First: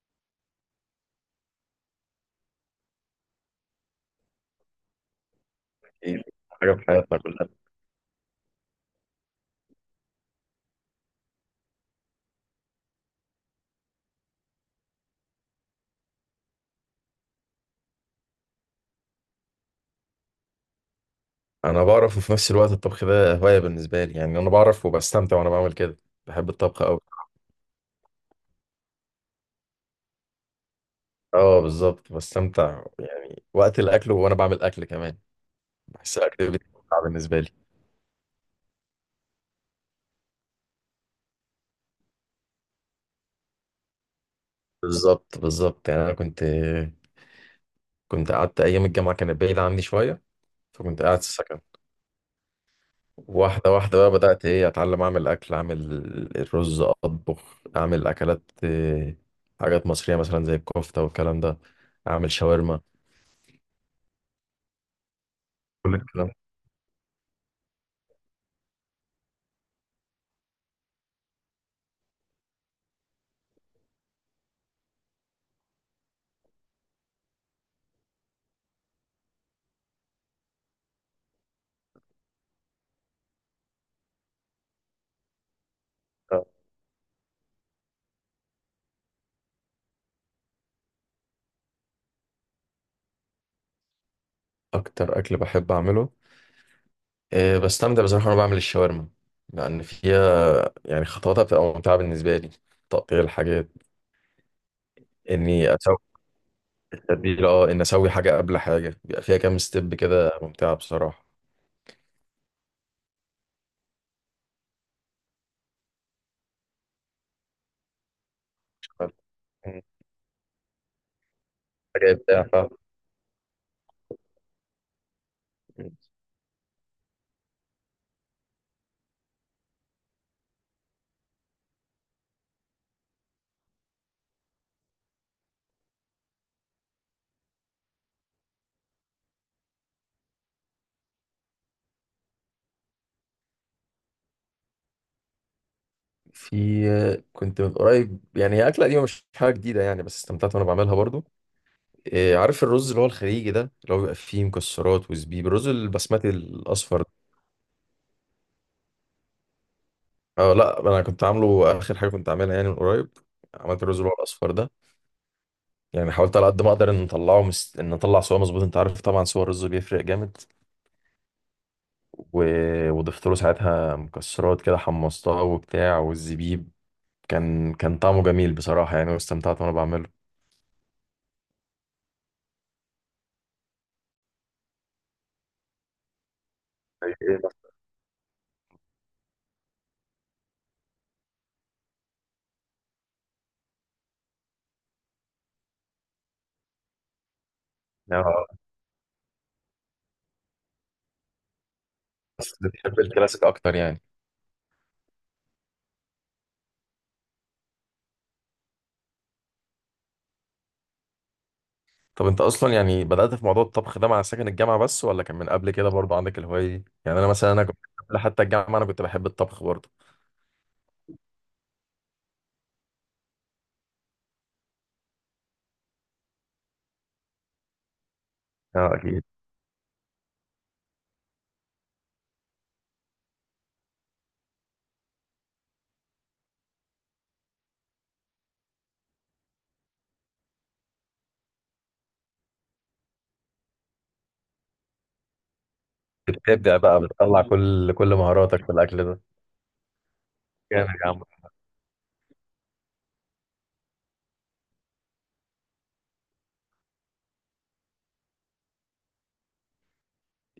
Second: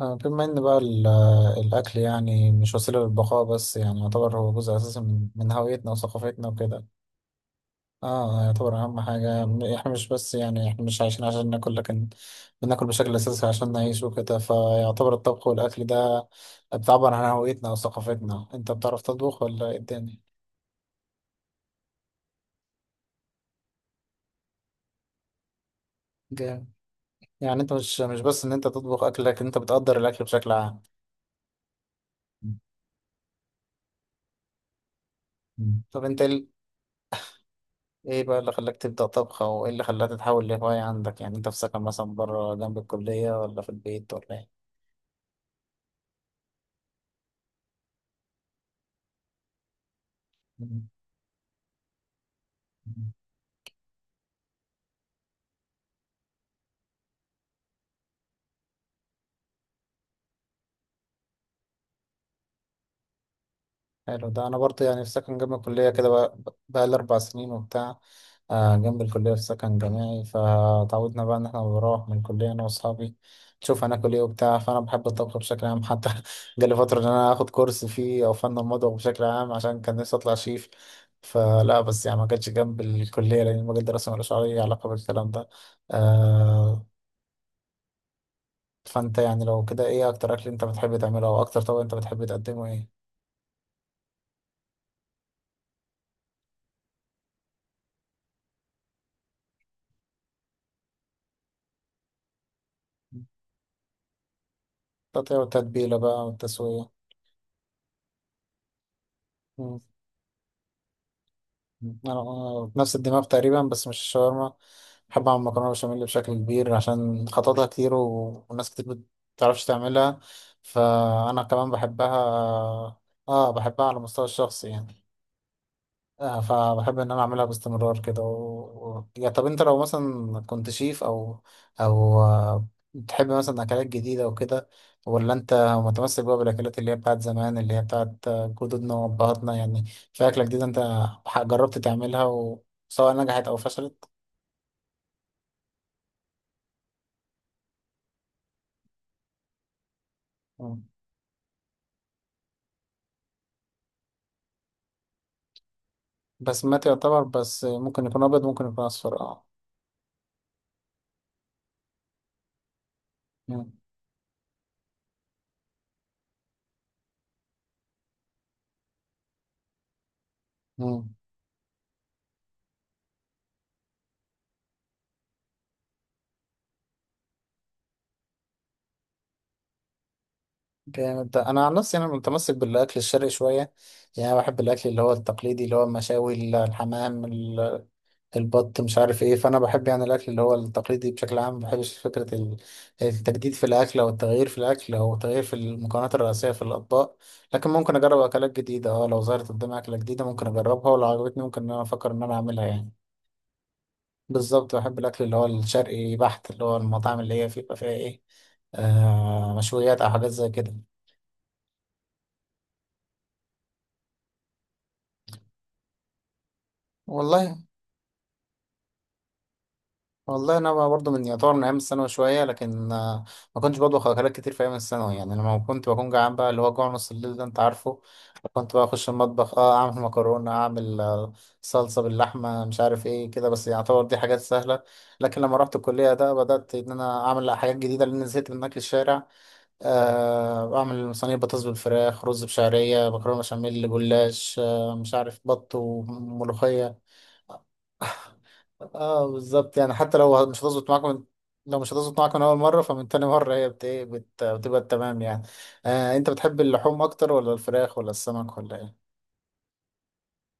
بما ان بقى الاكل يعني مش وسيله للبقاء، بس يعني يعتبر هو جزء اساسي من هويتنا إيه، وثقافتنا حاجة وكده. في حياتنا كلها. اه، يعتبر اهم حاجه. احنا مش بس يعني احنا مش عايشين عشان ناكل، لكن بناكل بشكل اساسي عشان نعيش وكده. فيعتبر الطبخ والاكل ده بتعبر عن هويتنا وثقافتنا. انت بتعرف تطبخ ولا ايه الدنيا؟ أنا بعرف، وفي نفس الوقت الطبخ ده هواية بالنسبة لي. يعني أنا بعرف وبستمتع وأنا بعمل كده، بحب جامد. الطبخ أوي. يعني انت مش بس ان انت تطبخ اكل، لكن انت بتقدر الاكل بشكل عام. أه، بالظبط بستمتع يعني وقت الأكل وأنا بعمل أكل كمان. مم. طب بحس انت، الأكل بيتمتع بالنسبة لي. ايه بقى اللي خلاك تبدأ طبخ؟ او ايه اللي خلاها تتحول لهواية عندك؟ يعني انت في سكن مثلا بره جنب الكلية، ولا في البيت، ولا بالظبط بالظبط، يعني أنا كنت قعدت أيام الجامعة كانت بعيدة عني شوية، ايه؟ فكنت قاعد في السكن. واحدة واحدة بقى بدأت، إيه، أتعلم أعمل أكل، أعمل الرز، أطبخ، أعمل أكلات حاجات مصرية مثلا زي الكفتة والكلام ده، أعمل شاورما، حلو ده. انا برضه يعني في سكن جنب الكليه كل كده، الكلام بقى لي 4 سنين وبتاع. جنب الكليه في سكن جامعي، فتعودنا بقى ان احنا بنروح من الكليه انا واصحابي نشوف هناكل ايه وبتاع. فانا بحب الطبخ بشكل عام. حتى جالي فتره ان انا اخد كورس فيه او فن المطبخ بشكل عام، عشان كان نفسي اطلع شيف. فلا، بس يعني ما كانش جنب الكليه لان المجال دراسه ملوش اي علاقه بالكلام ده. ده. آه، فانت يعني لو كده، ايه اكتر اكل انت بتحب تعمله؟ او اكتر طبق انت بتحب تقدمه ايه؟ اكتر اكل بحب اعمله، أه بستمتع بصراحه وانا بعمل الشاورما، لان فيها يعني خطواتها بتبقى ممتعه بالنسبه لي. تقطيع الحاجات، التقطيع اني والتتبيله اسوي بقى والتسويه. التتبيله، اه، ان اسوي حاجه قبل حاجه، بيبقى فيها كام ستيب كده ممتعه بصراحه. انا نفس الدماغ تقريبا، بس مش الشاورما. بحب اعمل مكرونه بشاميل بشكل كبير عشان خططها كتير وناس كتير بتعرفش مم. تعملها، فانا كمان حاجه بحبها. ابداع فعلا. اه، بحبها على المستوى الشخصي يعني. مم. فبحب ان انا اعملها باستمرار كده يا طب انت لو مثلا كنت شيف، او او آه، بتحب مثلا اكلات جديده وكده؟ ولا انت متمسك بقى بالاكلات اللي هي بتاعت زمان، اللي هي بتاعت جدودنا وابهاتنا يعني؟ في اكله جديده انت جربت تعملها، وسواء نجحت او فشلت؟ في، كنت من قريب، يعني هي اكله قديمه مش حاجه جديده يعني، بس استمتعت وانا مم. بعملها برضو. أه، عارف الرز اللي هو الخليجي ده اللي هو بيبقى فيه مكسرات وزبيب، الرز البسمتي بس ما الاصفر. يعتبر، بس ممكن يكون ابيض، ممكن يكون اصفر، اه. اه، لا انا كنت عامله، اخر حاجه كنت عاملها يعني من قريب، مم. عملت الرز اللي هو الاصفر ده. يعني حاولت على قد ما اقدر ان نطلعه ان نطلع صوره مظبوط، انت عارف طبعا صور الرز بيفرق جامد. مم. و... وضفت له ساعتها مكسرات كده، حمصتها وبتاع والزبيب. كان طعمه جميل بصراحه يعني، واستمتعت وانا بعمله. جامد ده. انا عن نفسي انا متمسك بالاكل الشرقي شويه، يعني أنا بحب الاكل اللي هو التقليدي، اللي هو المشاوي، زي الحمام، ايه بس؟ البط، مش عارف ايه. فانا بحب يعني الاكل اللي هو التقليدي بشكل عام. ما بحبش فكره التجديد في الاكل، او التغيير في الاكل، او التغيير في المكونات الرئيسيه في الاطباق. لكن ممكن اجرب آه، اكلات جديده، اه. لو ظهرت قدامي اكله جديده ممكن اجربها، ولو عجبتني ممكن ان انا افكر ان انا بس اعملها يعني. بتحب الكلاسيك اكتر يعني. بالظبط، بحب الاكل اللي هو الشرقي بحت، اللي هو المطاعم اللي هي بيبقى فيها ايه، مشويات او حاجات زي كده. طب انت اصلا يعني بدات في موضوع الطبخ ده مع سكن الجامعه بس، ولا كان من قبل كده برضه عندك الهوايه دي؟ يعني انا مثلا والله. انا كنت قبل حتى الجامعه، انا كنت بحب الطبخ برضه. والله انا بقى برضه من يعتبر من ايام الثانوي شويه، لكن ما كنتش بطبخ اكلات كتير في ايام الثانوي يعني. لما كنت بكون جعان بقى، اللي هو جوع نص الليل ده، انت عارفه، كنت بقى اه اخش اكيد. المطبخ، اه، اعمل مكرونه، اعمل صلصه باللحمه، مش عارف ايه كده. بس يعتبر دي حاجات سهله. لكن لما رحت الكليه ده بدات ان انا اعمل حاجات جديده، لان زهقت من اكل الشارع. اعمل صينيه بطاطس بالفراخ، رز بشعريه، مكرونه بشاميل، جلاش، مش عارف، بط بتبدع وملوخيه. بقى، بتطلع كل مهاراتك في الاكل ده. اه بالظبط، يعني حتى لو مش جامد هتظبط يا عم. معاكم. لو مش هتظبط معاكم من اول مره، فمن تاني مره هي بتبقى تمام يعني. انت بتحب اللحوم اكتر، ولا الفراخ، ولا السمك، ولا ايه؟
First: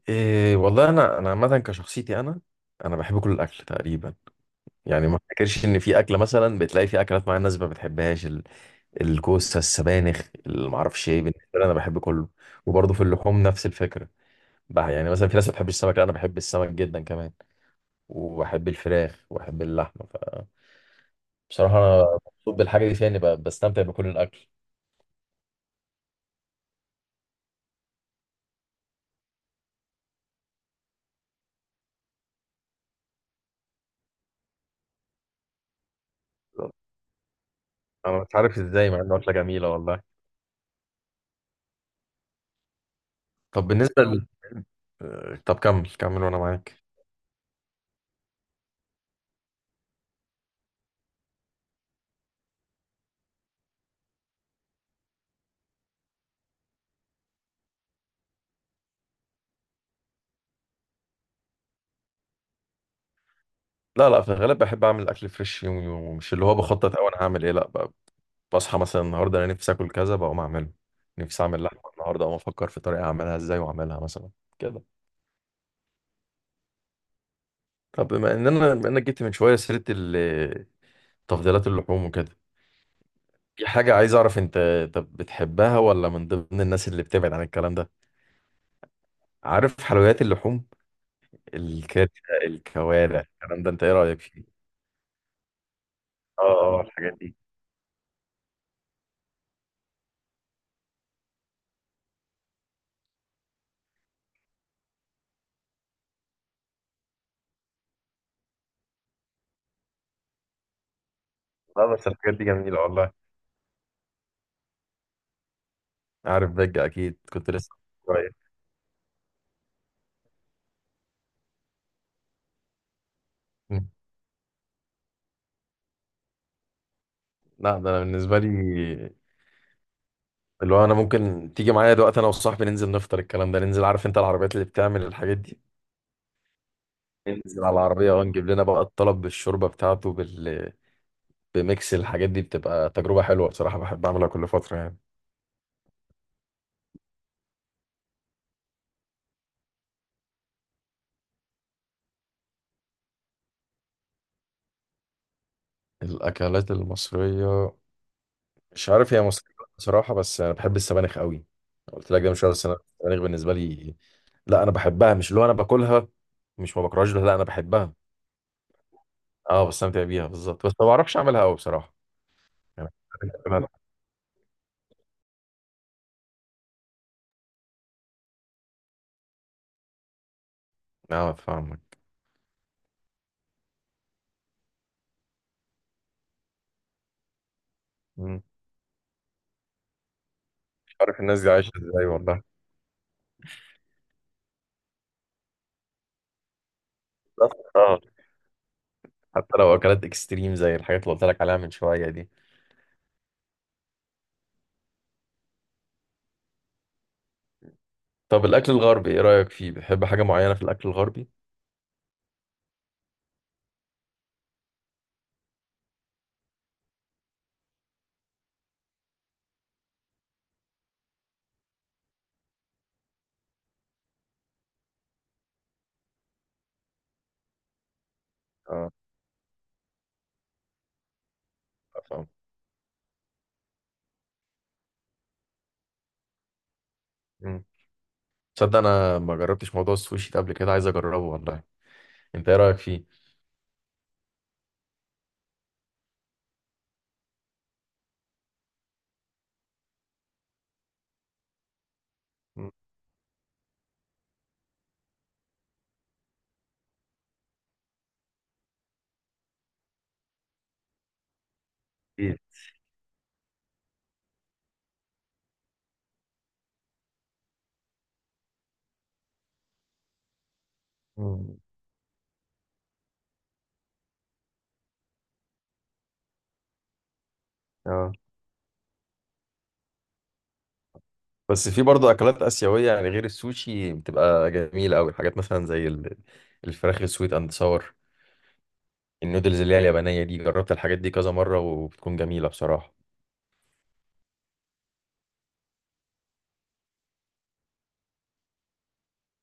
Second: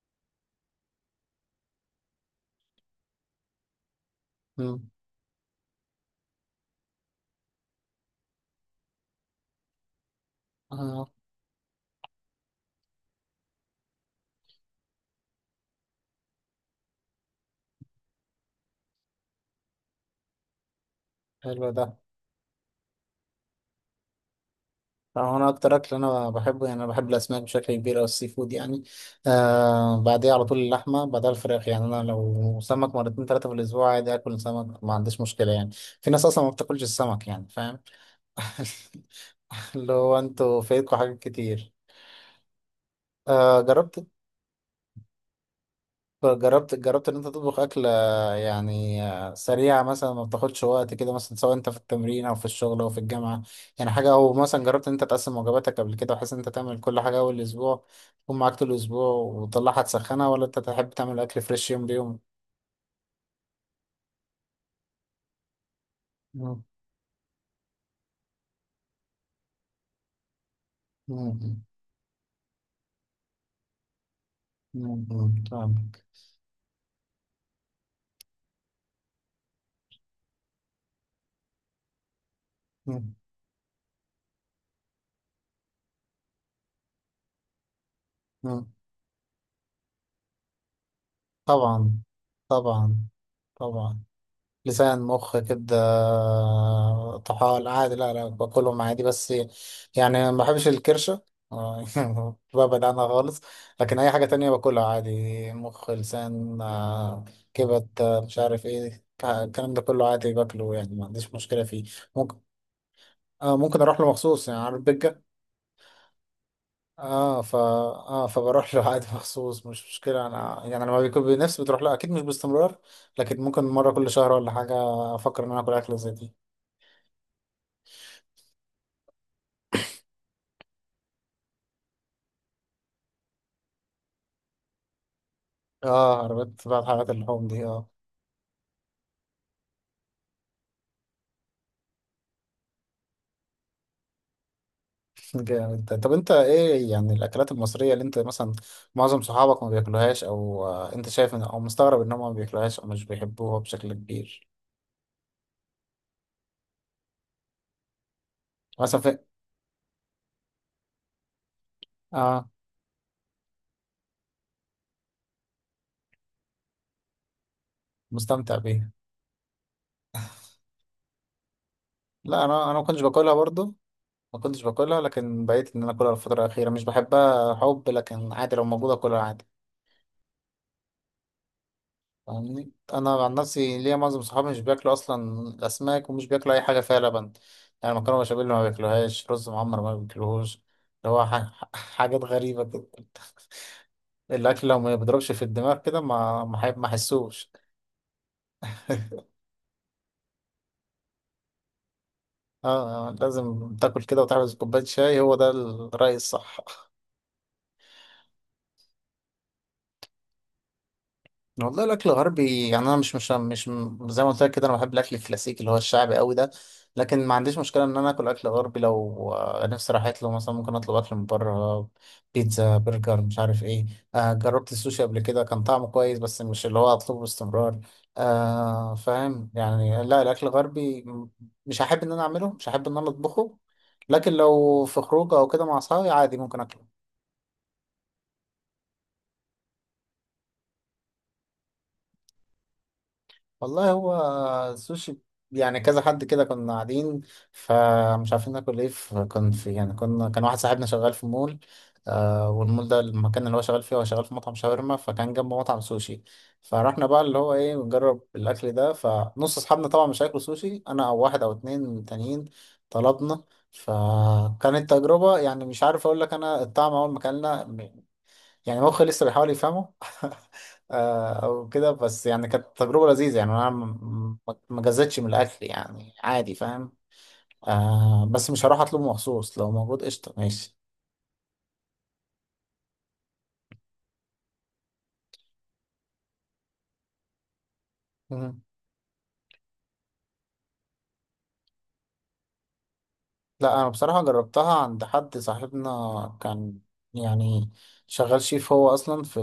إيه والله، انا عامه كشخصيتي، انا انا بحب كل الاكل تقريبا. مم. يعني ما افتكرش ان في اكله، مثلا بتلاقي في اكلات معينه الناس ما بتحبهاش، الكوسه، السبانخ، اللي ما اه، اعرفش ايه، بالنسبه لي انا بحب كله. وبرضه في اللحوم نفس الفكره بقى، يعني مثلا في ناس ما بتحبش السمك، لا انا بحب السمك جدا كمان، وبحب الفراخ وبحب اللحمه. حلو فبصراحه ده. انا مبسوط بالحاجه دي فيها، اني بستمتع بكل الاكل. انا اكتر اكل انا بحبه، يعني انا بحب الاسماك بشكل كبير او السي فود يعني. بعديها على طول اللحمه، بعدها الفراخ يعني. انا لو سمك 2 3 في الاسبوع عادي، اكل سمك ما عنديش مشكله يعني. في ناس اصلا ما بتاكلش السمك يعني، فاهم؟ انا مش عارف ازاي، مع انه اكله جميله اللي والله. هو انتوا فايتكم حاجات كتير. آه طب بالنسبه جربت ل... آه، طب كمل كمل وانا جربت معاك. جربت ان انت تطبخ اكلة، يعني سريعة مثلا ما بتاخدش وقت، كده مثلا، سواء انت في التمرين او في الشغل او في الجامعة، يعني حاجة؟ او مثلا جربت ان انت تقسم وجباتك قبل كده، بحيث ان انت تعمل كل حاجة اول اسبوع تكون معاك طول الاسبوع وتطلعها تسخنها؟ ولا انت تحب تعمل اكل فريش يوم بيوم؟ لا لا، في الغالب بحب اعمل اكل فريش يومي، ومش اللي هو مم. بخطط او انا هعمل ايه، لا بصحى مثلا النهارده انا نفسي اكل كذا، بقوم اعمله. نفسي اعمل مم. لحمه النهارده، اقوم افكر في طريقه اعملها ازاي واعملها مثلا كده. مم. مم. فاهمك. طب بما ان انا بما انك جبت من شويه سيره تفضيلات اللحوم وكده، مم. في حاجه عايز اعرف، انت طب بتحبها ولا من ضمن الناس اللي بتبعد عن الكلام ده؟ مم. عارف حلويات اللحوم، طبعا. الكرشه، طبعا. الكوارع، الكلام ده، انت ايه طبعا. رايك فيه؟ لسان، مخ كده. اه، اه، الحاجات دي. طحال، عادي. لا لا، باكلهم عادي، بس يعني ما بحبش الكرشة. ببعد عنها خالص. لكن أي حاجة تانية باكلها عادي، مخ، لسان، كبد، مش عارف ايه الكلام ده كله عادي باكله، يعني ما عنديش مشكلة فيه. لا بس الحاجات ممكن، دي جميله والله. ممكن أروح له مخصوص يعني، عارف بيجا. عارف بجة؟ أكيد اه، كنت فا، لسه قريب. فبروح له عادي مخصوص، مش مشكلة أنا يعني. لما بيكون بنفسي بتروح له أكيد، مش باستمرار. لكن ممكن مم. مرة كل شهر ولا حاجة أفكر إن أنا آكل أكلة زي دي. لا ده أنا بالنسبة لي، اللي هو أنا ممكن تيجي معايا دلوقتي، أنا وصاحبي ننزل نفطر الكلام ده، ننزل، عارف أنت العربيات اللي بتعمل الحاجات دي، اه، عربيات بقى، حلقات اللحوم دي، ننزل على اه. العربية أه، نجيب لنا بقى الطلب بالشوربة بتاعته بميكس الحاجات دي، بتبقى تجربة حلوة بصراحة، بحب أعملها كل فترة يعني. جامد ده. طب انت ايه يعني الاكلات المصريه اللي انت مثلا معظم صحابك ما بياكلوهاش؟ او انت شايف ان، او مستغرب انهم ما بياكلوهاش او مش بيحبوها بشكل كبير؟ الأكلات المصرية، مش مثلا عارف في، هي مصرية بصراحة، بس أنا بحب السبانخ قوي. قلت لك ده مش اه، عارف، بس أنا السبانخ بالنسبة لي، لا أنا بحبها، مش اللي هو أنا باكلها، مش ما بكرهاش، لا أنا بحبها. مستمتع بيها. اه بستمتع بيها بالظبط، بس ما بعرفش اعملها قوي بصراحه لا، انا ما يعني. كنتش باكلها أنا- برضو. ما كنتش باكلها، لكن بقيت ان انا اكلها الفتره الاخيره. مش بحبها حب، لكن عادي لو موجوده اكلها عادي. اه فاهمك. فاهمني، انا عن نفسي، ليا معظم صحابي مش بياكلوا اصلا الاسماك، ومش بياكلوا اي حاجه فيها لبن، يعني مكرونه مم. بشاميل ما بياكلوهاش، رز معمر ما بياكلوهوش. مش اللي عارف هو الناس دي عايشه ازاي حاجات والله. غريبه كده. الاكل لو ما بيضربش في الدماغ كده ما حسوش. بس، اه، حتى لو اكلات اكستريم زي الحاجات اللي قلت لك عليها من شويه دي. اه. لازم تاكل كده وتحبس كوبايه شاي، هو ده الرأي الصح. طب الاكل الغربي ايه رايك فيه؟ بتحب حاجه معينه في الاكل الغربي؟ والله الاكل الغربي يعني انا مش، زي ما قلت لك كده، انا بحب الاكل الكلاسيكي اللي هو الشعبي قوي ده. لكن ما عنديش مشكله ان انا اكل اكل غربي لو نفسي راحت له مثلا. ممكن اطلب اكل من بره، بيتزا، برجر، مش عارف ايه. جربت السوشي قبل كده، كان طعمه كويس، بس مش اللي هو اطلبه باستمرار. اه فاهم يعني. لا، الاكل الغربي مش هحب ان انا فاهم. اعمله، مش هحب ان انا اطبخه. لكن لو في خروجه او كده مع اصحابي عادي ممكن اكله. مم. تصدق انا ما جربتش موضوع السوشي ده قبل كده، عايز اجربه والله، انت ايه رايك فيه؟ والله هو، السوشي يعني، كذا حد كده كنا قاعدين، فمش عارفين ناكل ايه. فكان في يعني، كنا، كان واحد صاحبنا شغال في مول. مم. والمول ده المكان اللي هو شغال فيه، هو شغال في مطعم شاورما، فكان جنبه مطعم سوشي. فرحنا بقى اللي هو ايه نجرب الاكل ده. فنص اصحابنا طبعا مش هياكلوا سوشي، انا او واحد او اتنين إيه؟ تانيين طلبنا. فكانت تجربة يعني، مش عارف اقول لك انا الطعم، اول ما اكلنا يعني مخي لسه بيحاول يفهمه. مم. او كده، بس يعني كانت تجربه لذيذه يعني، انا ما جزتش من الاكل يعني عادي، فاهم. اه بس مش هروح اطلبه مخصوص، لو موجود قشطه ماشي. بس في برضه اكلات اسيويه يعني غير السوشي، بتبقى جميله قوي، حاجات مثلا زي الفراخ السويت اند ساور، النودلز اللي هي اليابانية دي، جربت الحاجات دي كذا مرة وبتكون جميلة بصراحة. لا، انا بصراحة جربتها عند حد صاحبنا، كان يعني شغال شيف. هو اصلا في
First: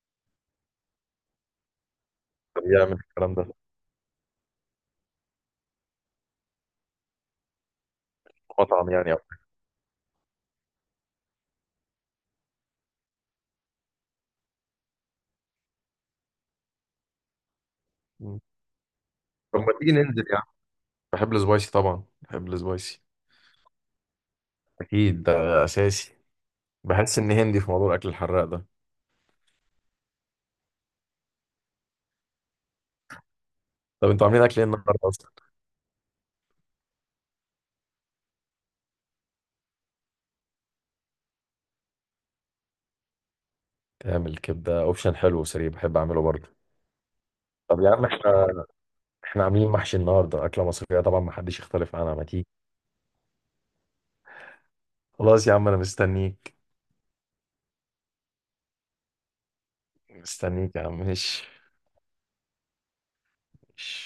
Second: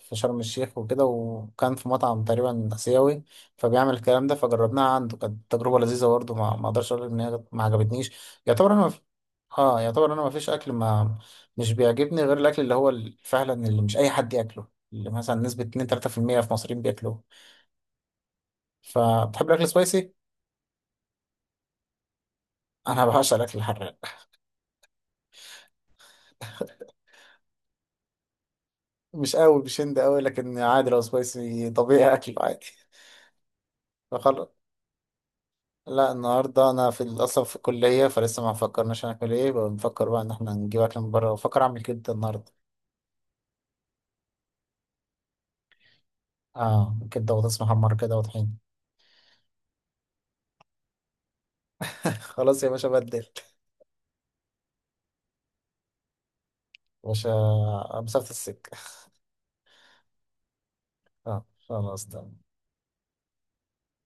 في شرم الشيخ وكده، وكان في مطعم تقريبا بيعمل اسيوي، الكلام ده في فبيعمل الكلام ده. فجربناها عنده، كانت تجربة لذيذة برضه، ما اقدرش اقول ان هي ما عجبتنيش. يعتبر انا ما مطعم في... يعني أو. اه يعتبر انا ما فيش اكل، ما مش بيعجبني غير الاكل اللي هو فعلا اللي مش اي حد ياكله. اللي مثلا نسبة 2 3% في المية في المصريين بياكلوه. مم. فتحب طب الاكل ما تيجي سبايسي؟ ننزل يعني. بحب السبايسي طبعا، بحب السبايسي. انا بعشق الاكل الحراق. أكيد ده أساسي، بحس إن هندي في موضوع الأكل الحراق ده. مش قوي، مش هند قوي، لكن عادي لو سبايسي طبيعي اكل عادي. طب أنتوا عاملين فخلاص. أكل إيه النهاردة أصلا؟ لا، النهارده انا في اصلا في الكليه، فلسه ما فكرناش هناكل ايه. بنفكر بقى ان احنا نجيب اكل من بره، بفكر اعمل كبده النهارده. تعمل كبدة، أوبشن حلو وسريع، بحب أعمله برضه. اه، كبده وبطاطس طب يا محمر عم، كده وطحين. إحنا عاملين محشي النهاردة، أكلة مصرية طبعا ما حدش يختلف عنها، ما تيجي. خلاص يا باشا. بدل يا خلاص يا عم أنا مستنيك، باشا مسافه السكه. مستنيك يا عم، اه، ماشي. خلاص تمام. ماشي.